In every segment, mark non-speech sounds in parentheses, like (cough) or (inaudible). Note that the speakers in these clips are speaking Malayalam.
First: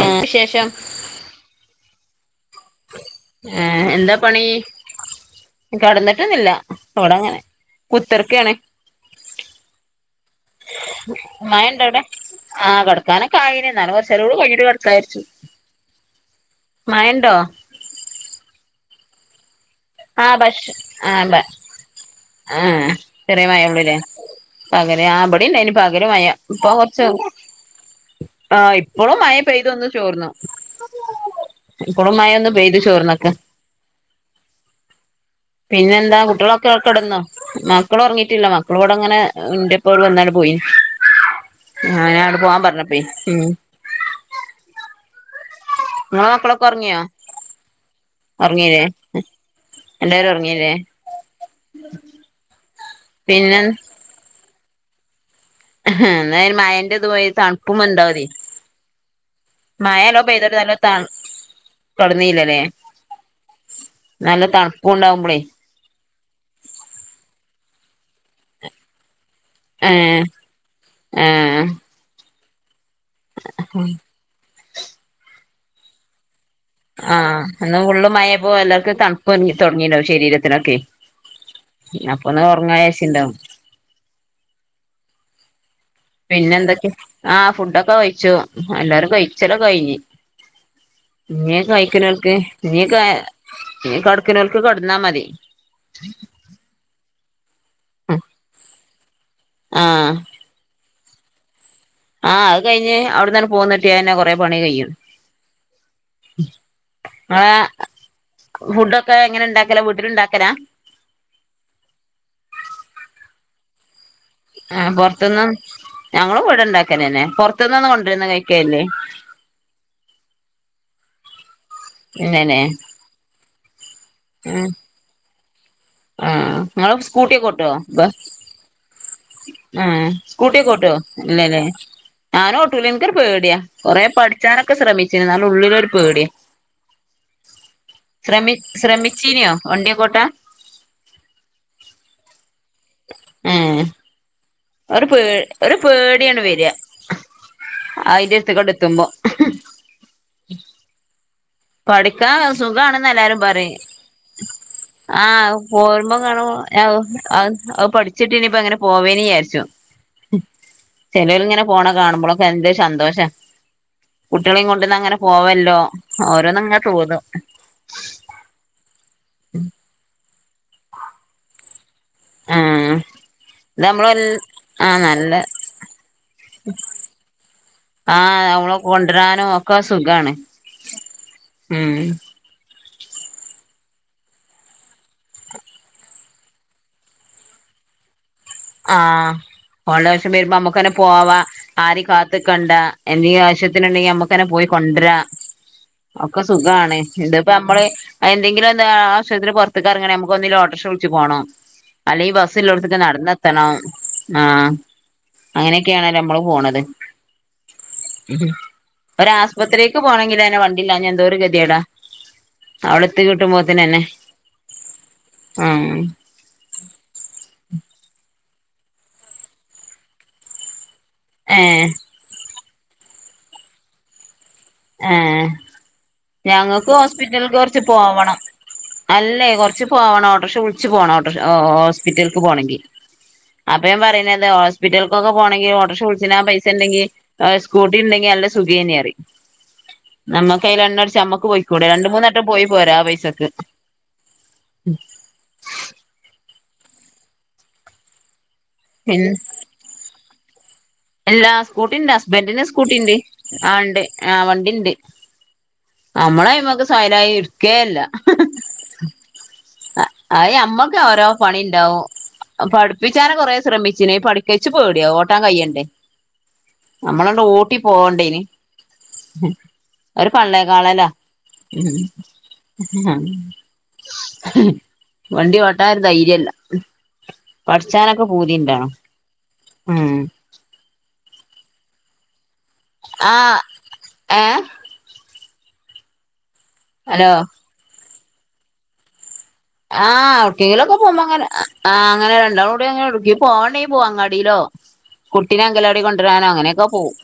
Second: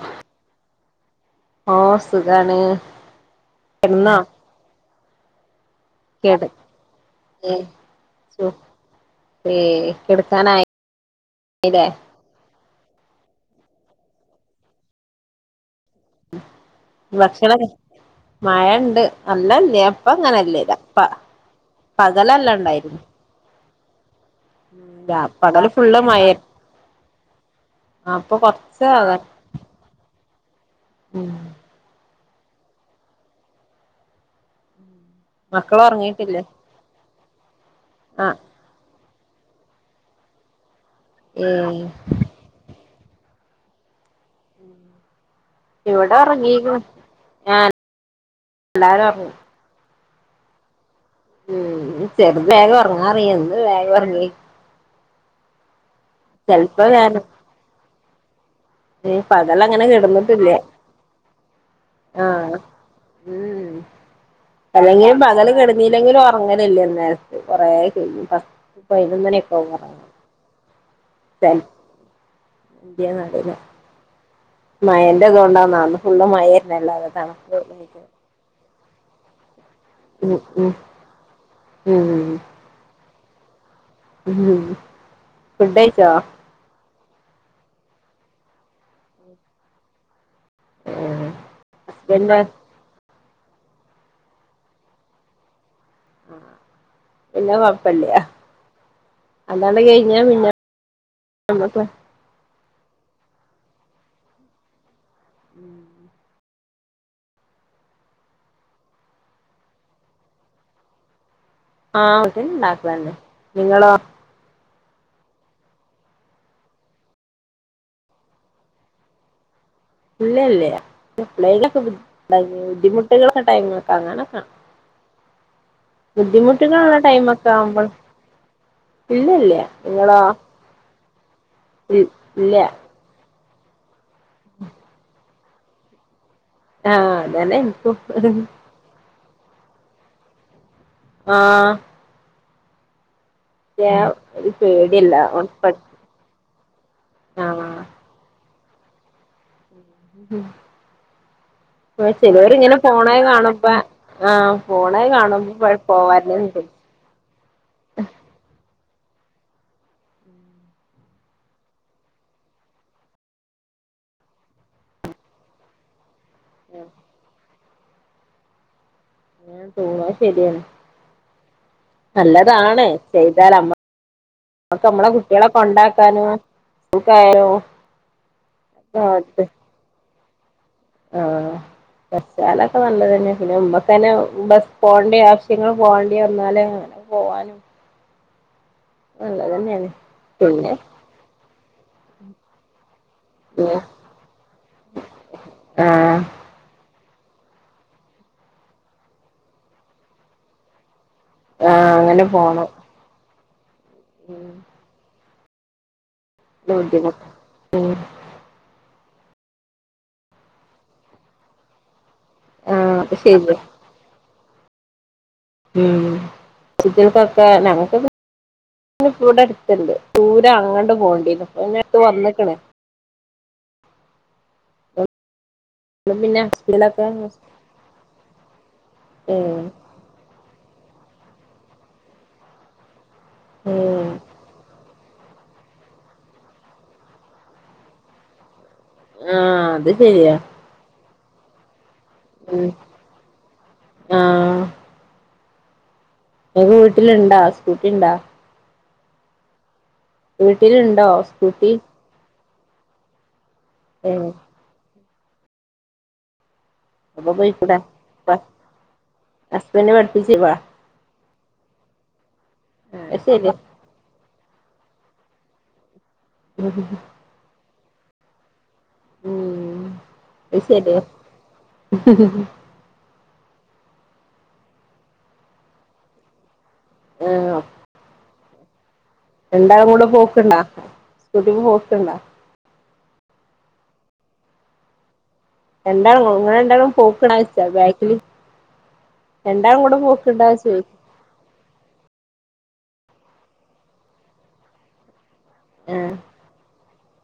ആ ശേഷം ഓഹ് സുഖാണ്. ഏഹ് എന്താ കിടന്നോ പണി. കടന്നിട്ടന്നില്ല കിടക്ക് ഇവടെ അങ്ങനെ കുത്തിറക്കയാണ്. ഏയ് കെടുക്കാനായില്ലേ. മഴണ്ടോ അവിടെ ആഹ് കിടക്കാനൊ കായിന എന്നാലും കുറച്ചാലൂട് കൈഞ്ഞീട്ട് കിടക്കാന് വിചാരിച്ചു. മഴണ്ടോ ഭക്ഷണം മഴ ഉണ്ട് വള്ളല്ലാ അപ്പ ആഹ് ഭക്ഷ അങ്ങനെയല്ലേ ഇല്ല ആഹ് ഭ പകലല്ല ആഹ് ഉണ്ടായിരുന്നു. ചെറിയ മഴംഉളുല്ലേ പകല് ആ പകല് മഴ ഇപ്പൊ കൊറച്ച്. അപ്പൊ ആഹ് കൊറച്ച് അക ഇപ്പോഴും മഴ പെയ്തൊന്നു ചോർന്നു. ഉം ഇപ്പോളും മഴ പെയ്തു ചോർന്ചോറിന്നൊക്കെ. മക്കള് പിന്നെന്താ ഉറങ്ങിട്ടില്ലേ കുട്ടിയെളൊക്കെ കട്ന്നോ, ആ മക്കളൊറങ്ങീട്ടില്ല. മ ഓളോടങ്ങനെ ഇന്റപ്പം ഇവടെ വന്നാണ്ട് പോയി. ഏ ഏഹ് ഞനങ്ങട്ട് പോവാൻ പറഞ്ഞപ്പെ ഇവിടെ ഇങ്ങളെ മക്കളൊക്കെ ഇറങ്ങീക്ക്ണ് ഒറങ്ങിയോ ഞാൻ ഒറങ്ങീല്ലേ എല്ലാരും ഒറങ്ങി എല്ലാരും ഒറങ്ങിയല്ലേ? ഉം ചെറുത് വേഗം ഒറങ്ങാറിയ ഇന്ന് പിന്നെ വേഗ ഒറങ്ങി ഹെ ഇന്നാണെ ചെലപ്പോ മഴന്റെ ഇതുവായി തണുപ്പും ഇണ്ടാവൂലെ ഏഹ്, പകലങ്ങനെ കെടന്ന്ട്ടുല്ല. ത ആഹ് തൊടന്നീല്ലല്ലേ ഉം നല്ല തണുപ്പും അല്ലെങ്കി ഞാൻ ഉണ്ടാവുമ്പളേ പകല് കെടു ഇല്ലെങ്കിലും ഉറങ്ങലില്ലനേരത്ത് കൊറേ (unintelligible) പതിനൊന്നണിയൊക്കെ ആകൂം ഒറങ്ങാൻ ഏഹ് ലെ ഏഹ് (unintelligible) ആഹ് മഴന്റെതോണ്ടാ ഒന്നാമെ ഫുള്ളും മഴന്നലേ ആഹ് എന്ന ഫുള്ള് മഴപോ എല്ലാവർക്കും തണുപ് തണ്പ്പ് തൊടങ്ങിണ്ടാവും ഉം ഉം ശരീരത്തിനൊക്കെ ഉം അപ്പൊന്ന് ഒറങ്ങാരാരിച്ചിണ്ടാവും ഹ്മ്മ്. ഫുഡഴിച്ചോ? പിന്നെ എന്തൊക്കെ, ആഹ് ഫുഡൊക്കെ കഴിച്ചു. എല്ലാരും കഴിച്ചലൊക്കെ കഴിഞ്ഞ്. ഏഹ് എങ്ങനെ കഴിക്കണൊക്കെ ഹസ്ബൻഡ് ഇനിയൊക്കെ കട്ക്ക്നോൽക്ക് കട്ന്നാ മതി. പിന്ന കൊഴപ്പല്ല. അതോണ്ട് ആഹ് കഴിഞ്ഞ പിന്നാ (unintelligible) ആഹ് അത് കഴിഞ്ഞ് അവിട്ന്നാണ്ട് പോന്നിട്ടിയാഞ്ഞെ കൊറെ പണി കഴിയ്യും. (inaudible) ആഹ് ഫുഡൊക്കെ എങ്ങനെ ഉണ്ടാക്കല് വീട്ടിലുണ്ടാക്കല ആഹ് ഇവിടുണ്ടാക്കുവല്ലേ നിങ്ങളോ ആഹ് പുറത്തുന്നും ഞങ്ങള് ഇവിടെണ്ടാക്കലനെ പുറത്തുന്ന്ഒന്നും കൊണ്ടുവരന്ന് കഴിക്കലില്ലേ ഇല്ല ഇല്ലേ എപ്പളേലൊക്കെ ഇല്ലല്ലേ ബുദ്ധിമുട്ടുകളൊക്കെ ടൈമൊക്കഅങ്ങന ഉം ആഹ് ബുദ്ധിമുട്ടുകളുള്ള നിങ്ങള് ടൈമൊക്കെ സ്കൂട്ടിക്കോട്ടുവ ആവുമ്പോൾ ബസ് ഇല്ല ഇല്ല ഏഹ്, നിങ്ങളോ സ്കൂട്ടിയൊക്കെ ഓട്ടോ? ഇല്ലലെ ഇല്ല ഞാനും ഓട്ടുല ഇന്ക്കൊരു പേടിയാ കൊറെേ പഠിച്ചാനൊക്കെ ശ്രമിച്ചിണ്. ന്നാലും ഉള്ളിലൊരു പേടിയാ ആഹ് അതന്നെ എനികും ഒര് ശ്രമിച്ചീനിയൊ വണ്ടിയക്കോട്ടാൻ ആഹ് ഏ മ്യാവു ഒരു പേ ഒരു പേടിയാണ് വരിക ആഹ് അതിന്റെ അടുത്ത് കൊണ്ട് എത്തുമ്പോ ഉം ആഹ് പഠിക്കാൻ ചെലോരിങ്ങനെ സുഖാണെന്ന് ഫൊണെ എല്ലാരും കാണുമ്പ പറയും ആഹ് ഫൊണെ കാണുമ്പം പറിം പോവായിരുന്ന് അവു അ പഠിച്ചിട്ട് ഇനിയിപ്പ അങ്ങനെ പോവേന്ന് വിചാരിച്ചും ചെലോരിങ്ങനെ പോണ കാണുമ്പളൊക്കെ എന്തൊരു സന്തോഷാ കുട്ടിയളീം കൊണ്ട്ന്നാ ഇങ്ങനെ പോവല്ലോ ഓരോന്നങ്ങനെ തോന്നും. (unintelligible) ശരിയാണ് നല്ലതാണെ ചെയ്താലമ്മ നമ്മളെൽ അക്ക നമ്മളെ കുട്ടികളൊക്കെ ഉണ്ടാക്കാനും സ്കൂൾക് ആയാലും ആഹ് നമ്മളെ കൊണ്ടരാനും ഒക്കെ സുഖാണ് ഉം ആഹ് ചെലതൊക്കെ നല്ലത് തന്നെ പിന്നെ മുമ്പക്ക് തന്നെ ബസ് പോകേണ്ടി ആവശ്യങ്ങൾ പോകേണ്ടി വന്നാലേ ഇപ്പ പോവാനും ആഹ് നല്ലതന്നെയാണ് പോവണ്ടെ ആവശ്യം വരുമ്പോ പിന്നെ നമ്മക്കന്നെ പോവാ ആരീം കാത്ത്ക്കണ്ട എന്തെങ്കും ആവശ്യത്തിനുണ്ടെങ്കി നമ്മുക്കന്നെ പോയി കൊണ്ട്വരാ ആഹ് ഒക്കെ സുഖാണ് ഇന്ത ഇപ്പ നമ്മള് എന്തെങ്കിലും എന്ത ആവിശ്യത്തിന് പുറത്ത്ക്ക് ഇറങ്ങണേ നമുക്ക് ഒന്നങ്കി ഓട്ടറിഷ വിളിച്ച പോണം. ആഹ് അങ്ങനെ പോണം അല്ലെങ്കിബസ്സള്ളടത്തക്കെ നടന്നെത്തണം ആ ഉം അങ്ങനെയൊക്കെയണ നമ്മള് പോണത് ബുദ്ധിമുട്ട് ഉം ഒരാശുപത്രിേക്ക് പോണെങ്കിൽ തന്നെ വണ്ടില്ലഞാൻ എന്തോ ഒരു ഗതികേടാ. ആഹ് അവിടെ അത് എത്തി ശരിയാ കിട്ടുമ്പോത്തനന്നെ. ഉം കുട്ടിയാൾക്കൊക്കെ ഞങ്ങൾക്ക്ഇവിടെ അടുത്തുണ്ട്. ദൂരം അങ്ങോണ്ട് പോണ്ടിരുന്നു. (unintelligible) ഏഹ് ട്ട് വന്നിക്കണേ ഏഹ് അതുകൊണ്ട് പിന്നെ ഞങ്ങക്ക് ഹോസ്പിറ്റലൊക്കെ ഹോസ്പിറ്റലക്ക് കുറച്ച് പോവണം അല്ലേ ഏഹ് കുറച്ച് പോണം ഓട്ടോറിക്ഷ വിളിച്ച പോണം ഒട്ട് ഓഹ ഹോസ്പിറ്റലക്ക് പോകണെങ്കിൽ. അപ്പോ ഞാൻ ഏഹ് പറണത് ഹോസ്പിറ്റൽ ക്കോക്കെ പോണെങ്കിൽ ഓട്ടറിക്ഷ വിളിച്ചിനാ പൈസ ഇണ്ടെങ്കി സ്കൂട്ടി ഉണ്ടെങ്കിൽ നല്ല സുഖം തന്നെ അറി ആഹ് അത് ശരിയാ. കയ്യിലൽ എണ്ണടച്ച്മ്മക്ക് പോയിക്കൂടെ രണ്ട് മൂന്നാട്ടം പോയി ഉം പോരാ ആ പൈസക്ക്. ആഹ് എക്ക് വീട്ടിലിണ്ടാ സ്കൂട്ടി ഇണ്ടാ? പിന്നെ വീട്ടിലുണ്ടോ? അല്ലാ സ്കൂട്ടി ഉണ്ട് ഹസ്ബൻറ്റിന് സ്കൂട്ടി ഉണ്ട് ആ ഉണ്ട് ഏഹ് ആ വണ്ടി ഇണ്ട്. നമ്മള അയ്മക്ക് അപ്പൊ സ്വയലായി പോയിക്കൂടെ ഇരിക്കേലില്ല. ഹസ്ബൻഡ് ആഹ് പഠിപ്പിച്ച് തരുവോ അത് നമ്മക്ക് ഓരോ പണി ഉണ്ടാവും അത് പഠിപ്പിച്ചാന ശരിയാ കൊറെ ശ്രമിച്ചിനേ പഠ കെച്ചു പേടിയോ ഓട്ടാൻ കയ്യണ്ടേ. ഉം (inaudible) നമ്മളണ്ട് ഊട്ടി പോകണ്ടേന്. ഉം ഒരു അത് പള്ളേ ശരിയാ ക്കാളല. ഉം വണ്ടി ഓട്ടാൻ ഒരു ധൈര്യല്ല ആഹ് പഠിച്ചാനൊക്കെ പൂതിണ്ടണ. രണ്ടാളും കൂടെ പോക്കണ്ടാ സ്കുട്ടിമ്മേ പോക്കണ്ടാ? ആഹ് ഏഹ് രണ്ടാ ഇങ്ങള് രണ്ടാളും ഹലോ പോക്കണ ആച്ച (unintelligible) ബാക്കില് രണ്ടാളും കൂടെ ആഹ് പോക്ക്ണ്ടാ ചോയി ആർക്കേങ്കിലൊക്ക (unintelligible) പോവുമ്പോ അങ്ങന ആ അങ്ങനെ രണ്ടാളുംകൂടി അങ്ങനെ എടുക്കി പോവണേ പോവാ അങ്ങാടിയിലോ. കുട്ടിനെ അങ്കലാടി ആഹ് കൊണ്ടുവരാനോ അങ്ങനെയൊക്കെ പോവും.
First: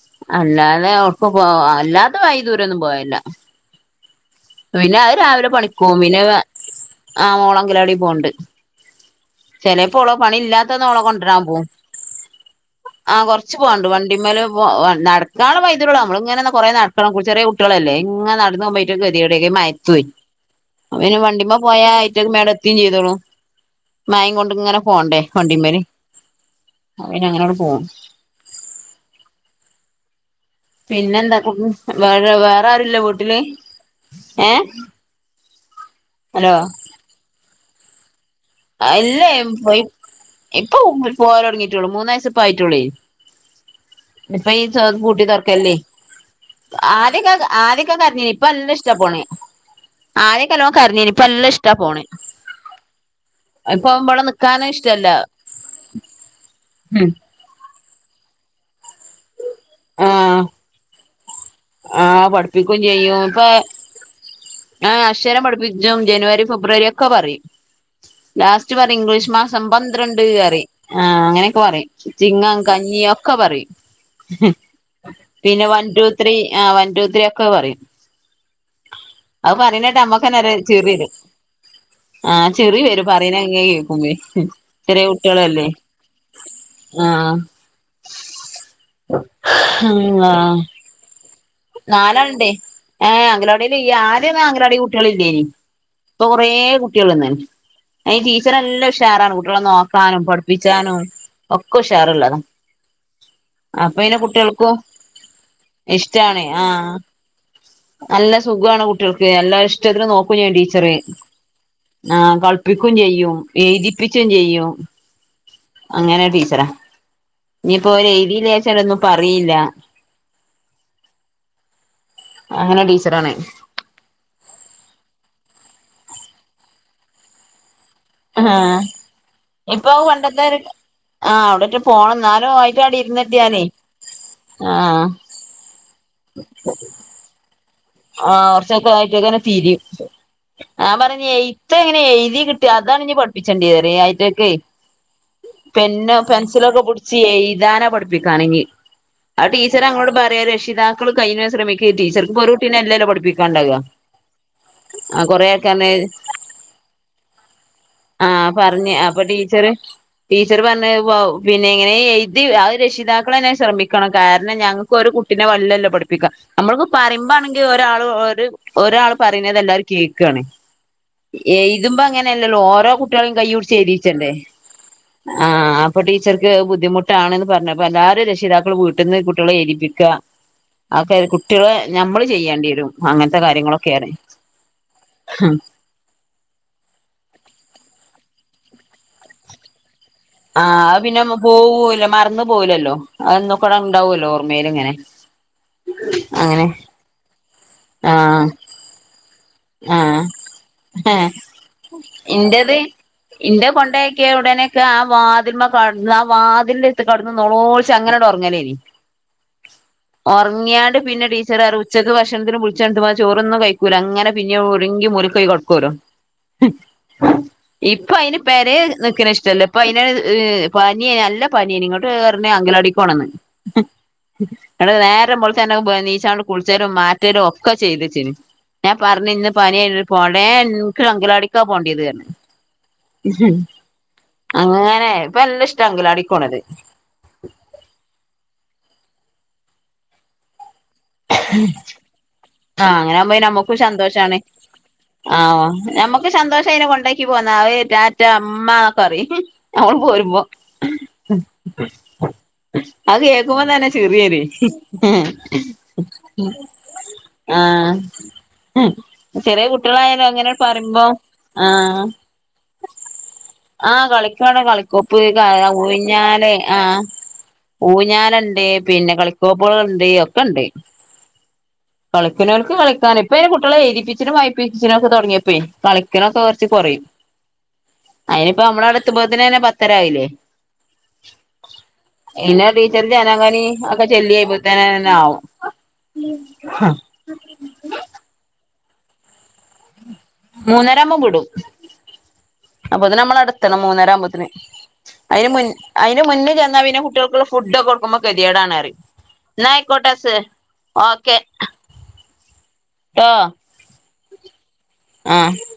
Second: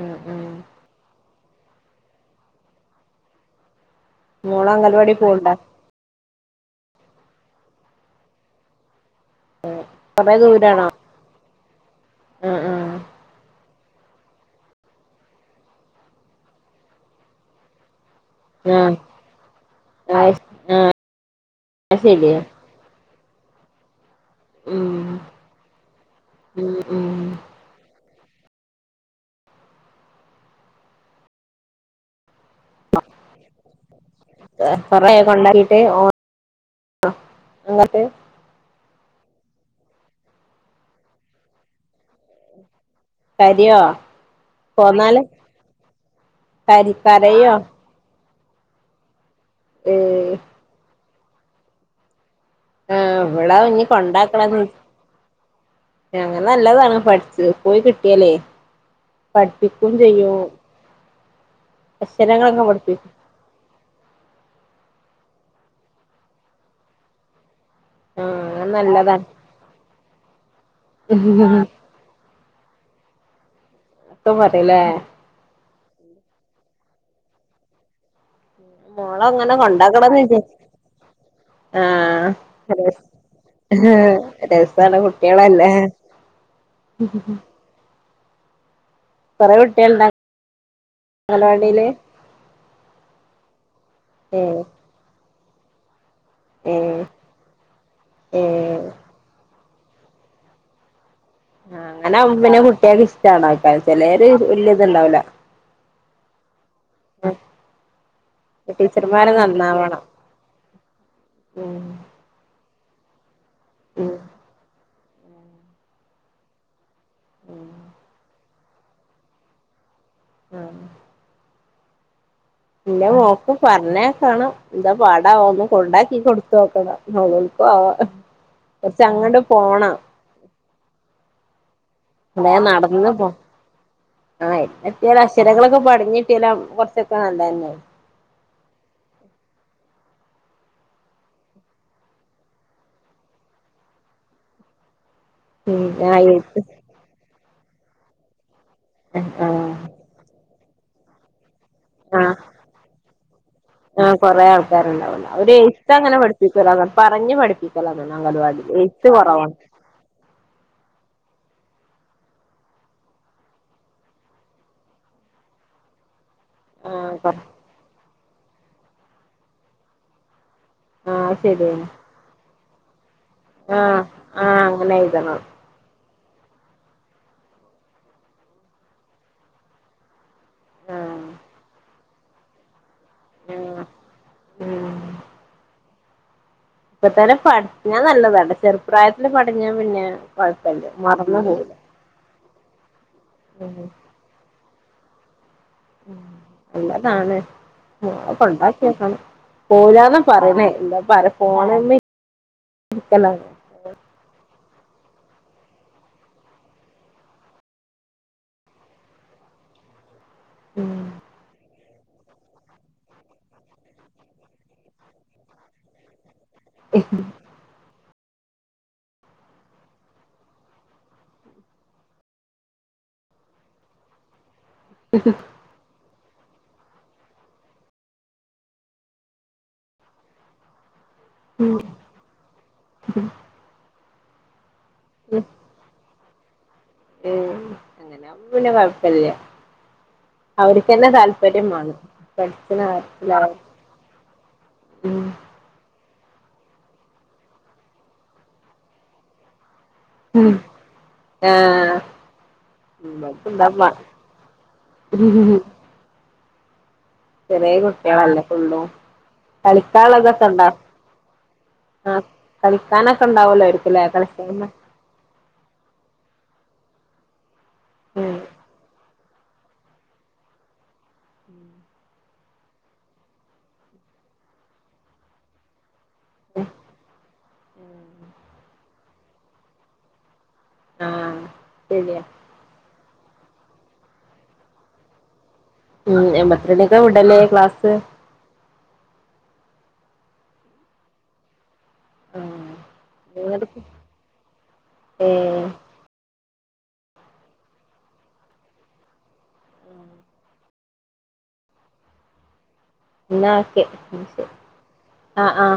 ആഹ് ആഹ് അല്ലാതെ എവിടെക്കെപ്പോ അല്ലാത്തെ വൈ ദൂരൊന്നും പോവലില്ല. മോള് പിന്നെ അത് അംഗൽവാടി രാവിലെ പോവ്ണ്ടാ പണിക്ക പോവും പിന്നെ അ ആ മോളങ്കിലവാടി പോണുണ്ട് ചിലപ്പോളോ കൊറേ പണി ദൂരാണോ ഇല്ലാത്തന്നോളെ കൊണ്ടുരാൻ പോവും. ആഹ് ആഹ് ആഹ് കുറച്ച് പോവാണ്ട് വണ്ടിമേല് പോ നടക്കാളും വൈദ്യരുള്ള നമ്മള ഇങ്ങന കുറേ നട ക്കണം ചെറിയ കുട്ടികളല്ല ഇങ്ങന നട ആഹ് (unintelligible) ഗതിടക്കെ ഈ മയതും അപോ പിന്നെ ഗെതി ആഹ് കേട് വണ്ടിമ്മ പോയ അത് ആയിറ്റക്കെ ശെരിയാ വേം എത്തിയും ചെയ്തോളൂ. മായം കൊണ്ട ഇങ്ങനെ ഉം പോണ്ടേ വണ്ടിമാേല് ഉം ഉം അവന അങ്ങനെ പോവും പിന്നെ എന്താ? ക്ക വേ വേറെ ആരുല്ല വീട്ടില്? ഏഹ് കൊ കുറെ കൊണ്ടാക്കീട്ട് ഓൻ ഹലോ ആഹ് അങ്ങട്ടെ അല്ലേ ഇപ്പൊ പോരടങ്ങീട്ടോളൂ മൂന്നാവയസ്സ് ഇപ്പ ആയിട്ടോളി കരയോ ഇപ്പ ച് പോന്നാല് പൂട്ടി തൊറക്കല്ലേ കരി ആദ്യക്ക് കരയോ ആദ്യ ക്കെകാരിഞ്ഞെന്നു ഇപ്പ നല്ല ഇഷ്ട പോണെ. ഏഹ് ആരെക്കലോ നല്ല കരിഞ്നിപ്പ നല്ല ഇഷ്ട പോണ്. ആഹ് ഇവളാ ഇഞ്ഞി കൊണ്ടാക്കണത് നിക്കാനും ഇഷ്ടല്ല അങ്ങനെ നല്ലതാണ് പഠിച്ച് പോയി കിട്ടിയാല്ലേ പഠിപ്പിക്കും ചെയ്യും. ആഹ് ആഹ് പഠിപ്പിക്കും ചെയ്യും ഇപ്പൊ ആഹ് അഷരം പഠിപ്പിച്ചും ജനുവരി ഫെബ്രുവരി ഒക്കെ പറയും ആഹ് അത് ലാസ്റ്റ് പറയും നല്ലതാണ് ഇംഗ്ലീഷ് മാസ ഡിസബന്ദ്രണ്ട്റിം ആ അങ്ങനെയൊക്കെ പറയും ചിങ്ങം കഞ്ഞി ഒക്കെ പറയും. ഒക്കെ പറയുലെ പിന്നെ വൺ ടു ത്രീ ആ വൺ ടു ത്രീ ഒക്കെ പറയും. മോളെ അങ്ങനെ അത് പറയണെട്ടാ കൊണ്ടാക്കണംന്ന് വിചാരിച്ചു അമ്മക്കനൊര് ചിറിവെരും ആഹ് ചിറി വെരും പറയനഇങ്ങനെ കേക്കുമ്പേ മ്മ്ഹ് രസാണ് ചെറിയകുട്ട്യേളല്ലേ. കുട്ടികളല്ലേ ആഹ് കൊറേട്ട്യാളിണ്ടാ നാടി നാലാളിണ്ടേ ഏ അംഗലവാടീൽ ഈ ആദ്യൊന്നും ഏഹ് അങ്കലവാടിൽ കുട്ട്യേളിലെനി. ഇപ്പൊ കൊറേ ഏഹ് കുട്ട്യേൾ വന്ന്ണ് ഈ ഏഹ് ടീച്ചർല്ലാഉഷാറാണ് കുട്ട്യേളെ നോ ക്കാനും പഠിപ്പിച്ചാനും ഒക്കെ ആഹ് അങ്ങനെ ഉഷാറുള്ളതാ ആവുമ്പോ പിന്നെ കുട്ട്യേൾക്ക് ഇഷ്ടാണോക്കാലും അപ്പൊ പിന്നെ ചെലര് വല്യ ഇത്ണ്ടാവുല്ല റ്റാണെ ആഹ് നല്ല സുഖാണ് കുട്ട്യോൾക്ക് ടീച്ചർമാര് എല്ലാ നന്നാവണം ഇഷ്ടത്തിന് നോക്കും ചെയ്യും ടീച്ചറ്. ഉം ആഹ് കളിപ്പിക്കും ചെയ്യും ഉം എയ്തിപ്പിച്ചും ചെയ്യും അങ്ങനെ ടീച്ചറാ ഉം ഇനിയിപ്പോ ഒരെഴുതീലാച്ചാലും ഒന്നും പറയീല ആഹ് അങ്ങനെ ഇല്യ ടീച്ചറാണ് മോക്കും പറഞ്ഞേയ്ക്കണം എന്താ പാടാവോ ഒന്ന് കൊണ്ടാക്കി കൊടുത്തോക്കണം നൊലോലൊക്കാവോ ആഹ് ഇപ്പൊ പണ്ടത്തെ ആ അവിടെറ്റം പോണംന്നാലും കൊറേ അയിന്റടി നടന്ന് പോ ഇരുന്നിട്ട്യാലെ ആഹ് ചിലകളൊക്കെ പടിഞ്ഞിട്ട്യാലം കൊറച്ചൊക്കെ നല്ലലെ ആഹ് കൊറച്ചൊക്കെ ആയിട്ടങ്ങനെ തിരിയും ആഹ് ഞാൻ പറഞ് എയ്ത്തഇങ്ങനെ എയ്തി കിട്ടി അതാണ് ഇനി പഠിപ്പിച്ചണ്ടെ ആയിറ്റാക്കെ പെന്നോ പിന്നെ പെൻസിലൊക്കെ പുടിച്ച് എഴുതാനപഠിപ്പിക്കാണെങ്കിൽ ആഹ് അത് ടി ച്ചർ ആഹ് ഞങ്ങളോട് പറയാ രക്ഷിതാക്കൾ കയിണതും ശ്രമിക്ക് ടീച്ചർക്ക് ഇപ്പൊ ഒരു കുട്ടിനെല്ലലൊ പഠിപ്പിക്കാണ്ടാവാ. ആഹ് കൊറെ ആൾക്കാരുണ്ടാവല്ല അവര് എഴ്ത്തങ്ങനെ പഠിപ്പിക്കൂല പറഞ്ഞ് പഠിപ്പി കലാണ് ആഹ് അഗലവാഡിൽ പറഞ്ഞ് എയ്ത് അപ്പൊ കൊറവാ ടീച്ചറ് ടീച്ചർ പറഞ്ഞ് പിന്നെ ഇങ്ങനെഎയിതി അഹ് രക്ഷിതാക്കളനെ ശ്രമിക്കണം കാരണം ഞങ്ങ ഒരു കുട്ടിനെവലല്ലോ പഠിപ്പിക്കാ അമ്മളിപ്പോ ആഹ് കൊ പറയുമ്പോ ആണെങ്കിൽ ഒരാൾ ഒര് ഒരാൾ പറയണതെലാരും കേക്കാണ് ആഹ് ശരിയാണ് എയ്തുമ്പോ അങ്ങനെയല്ലല്ലോ ഓരോ കു ട്ട്യേളം കയുടിച്ച് ആഹ് എയ്തീട്ടലെ ആഹ് അങ്ങനെ എഴുതണം ആഹ് ഇപ്പൊ ടീച്ചർക്ക് ബുദ്ധിമുട്ടാണ്ന്ന് പറഞ്ഞ അപ്പൊ എല്ലാരും രക്ഷിതാക്കൾ വീട്ടിന്ന് കുട്ട്യേളെ എയിതിപ്പിക്ക ആപ്പൊ ആഹ് കുട്ട്യേളെ ഞമ്മള് ചെയ്യണ്ടിവരും ആഹ് അങ്ങനത്തെകാര്യങ്ങളൊക്കെയാണ് ഉം മ്മ്ഹ്. ഇപ്പതന്നെ പഠിക്കണെ നല്ലതാണ് ചെറുപ്രായത്തില് പഠിഞ്ഞാ പിന്നെ ആഹ് കൊഴപ്പല്ല അത് പിന്നെ മറന്നു അമക് പോവൂല പോവൂല്ല മറന്ന് പോവൂലല്ലോ അന്നും ഉം ഇപ്പടെ ഇണ്ടാവല്ലോ ഓർമ്മേൽ ഇങ്ങനെ നല്ലതാണ് ആഹ് കൊണ്ടാക്ക്യോക്കണം. പോവൂലാന്നാ ആഹ് പറയണേ എന്താപ്പൊ ഫോണിമെ ത്യേ ഉടനെ ഒക്കെ ആഹ് വാതിൽമെ കെടന്ന് ആഹ് വാതിന്റെടുത്ത് കെടന്ന് നെലോളിച്ച് അങ്ങനെങ്ങട്ട് ഒറങ്ങലേനി. (inaudible) ഒറങ്യാൽ ഉം പിന്നെ ടീച്ചററിം ഉച്ചക്ക് ഭക്ഷണത്തിന് ബിളിചാൽ ഇത് ചോറൊന്നും കയ്‌ക്കൂലാ അങ്ങനെ പിന്നെ ഒറങ്ങി മൂലക്കൊയ് കെടക്കോലും ഇപ്പൊ അയിന് പെരെ നിക്കണെ ഇഷ്ടല്ല ഇപ്പൊ അയിന് പനിയനല്ല പനിയെനി. ട്ട് പറഞ് അങ്കലടിക്കോണന്ന്. ന്നിട്ട് നേരം പൊള്ച്ചാ നീച്ചാണ്ട് കുള്ച്ചലും മാറ്റലും ഒക്കെ ചെയ്തച്ചന് പറഞ്ഞ് ഇന്ന് പനിയാ പോണ്ടേ ഏ ഇന്ക് അങ്കലാടിക്കാ പോണ്ടിയത് അങ്ങനെ ഇപ്പ നല്ല ഇഷ്ടാങ്കലാടിക്കോണത് ഉം അങ്ങനെവുമ്പോ പിന്നെ കൊഴപ്പല്ല്യ അവര്ക്കന്നെ താല്പര്യം മാണം ആഹ് അങ്ങനെ ആകുമ്പോ ഞമ്മക്കും സന്തോഷാണ് ഉം ആ നമ്മ ക്ക് സന്തോഷയിനെ കൊണ്ടാക്കി പോന്ന റ്റാറ്റ ഇമ്മ ഒക്കെറി നമ്മള് പോരുമ്പോ ഉം ആഹ് (unintelligible) അത് കേക്കുമ്പോ തന്നെ നമ്മക്കെന്താപ്പാ ചിറിരെ ചെറിയ കുട്ടിയളല്ലേ ഫുള്ളു ചെറിയ കുട്ടികളായാലും കളിക്കാള്ളതൊക്കെ അങ്ങനെ ഇണ്ടോ പറയുമ്പോ ആഹ് കളിക്കാനൊക്കെ ഉണ്ടാവല്ലോയിരിക്കുല്ലേ കളി (inaudible) കൊപ്പ് ക്ക ഊഞ്ഞാല ആ ഉം ഊഞ്ഞാലണ്ട് പിന്നെ കളി കോപ്പളുണ്ട് ഒക്കെ ഉണ്ട് കളിക്ക്ണോൽക്ക് കളിക്കാന് ഇപ്പെ കുട്ടിയളെ എയ്തിപ്പിച്ചിണും വായ്പ്പിച്ചിണിം തൊടങ്ങിയപ്പെ കളി ചിക്കനൊക്കെ കുറച്ച് ഉം കൊറിം അയിനിപ്പൊ ഞമ്മളാണ്ട് എത്തുമ്പോത്തിനന്നെ പത്തരായിലെ ആഹ് ശരിയാ എല്ലാ ടീച്ചറ് ജനഗനി ഒക്കെ ചെല്ലിഴിബോത്തിനന്നെ ആവും ഉം എൺമ്പത്രണിക്കാ വിടല് ക്ലാസ് മൂന്നരവുമ്പോ വിടും അപ്പൊത്തിന് ആഹ് നമ്മളടെത്തണം മൂന്നര ആവുമ്പോത്തിന് അയിന് ഏഹ് മുൻ അയിന് മുന്നേ ചെന്നാൽ പിന്നെ കുട്ടിയൊൾക്കുള്ള ഫുഡൊക്കെ കൊടുക്കുമ്പോ കെതിയടാണ് ന്നറിം ന്നായിക്കോട്ടെ അസ് ഓക്കെ ട്ടോ ഇന്നാ ഓക്കെ ആഹ് ആ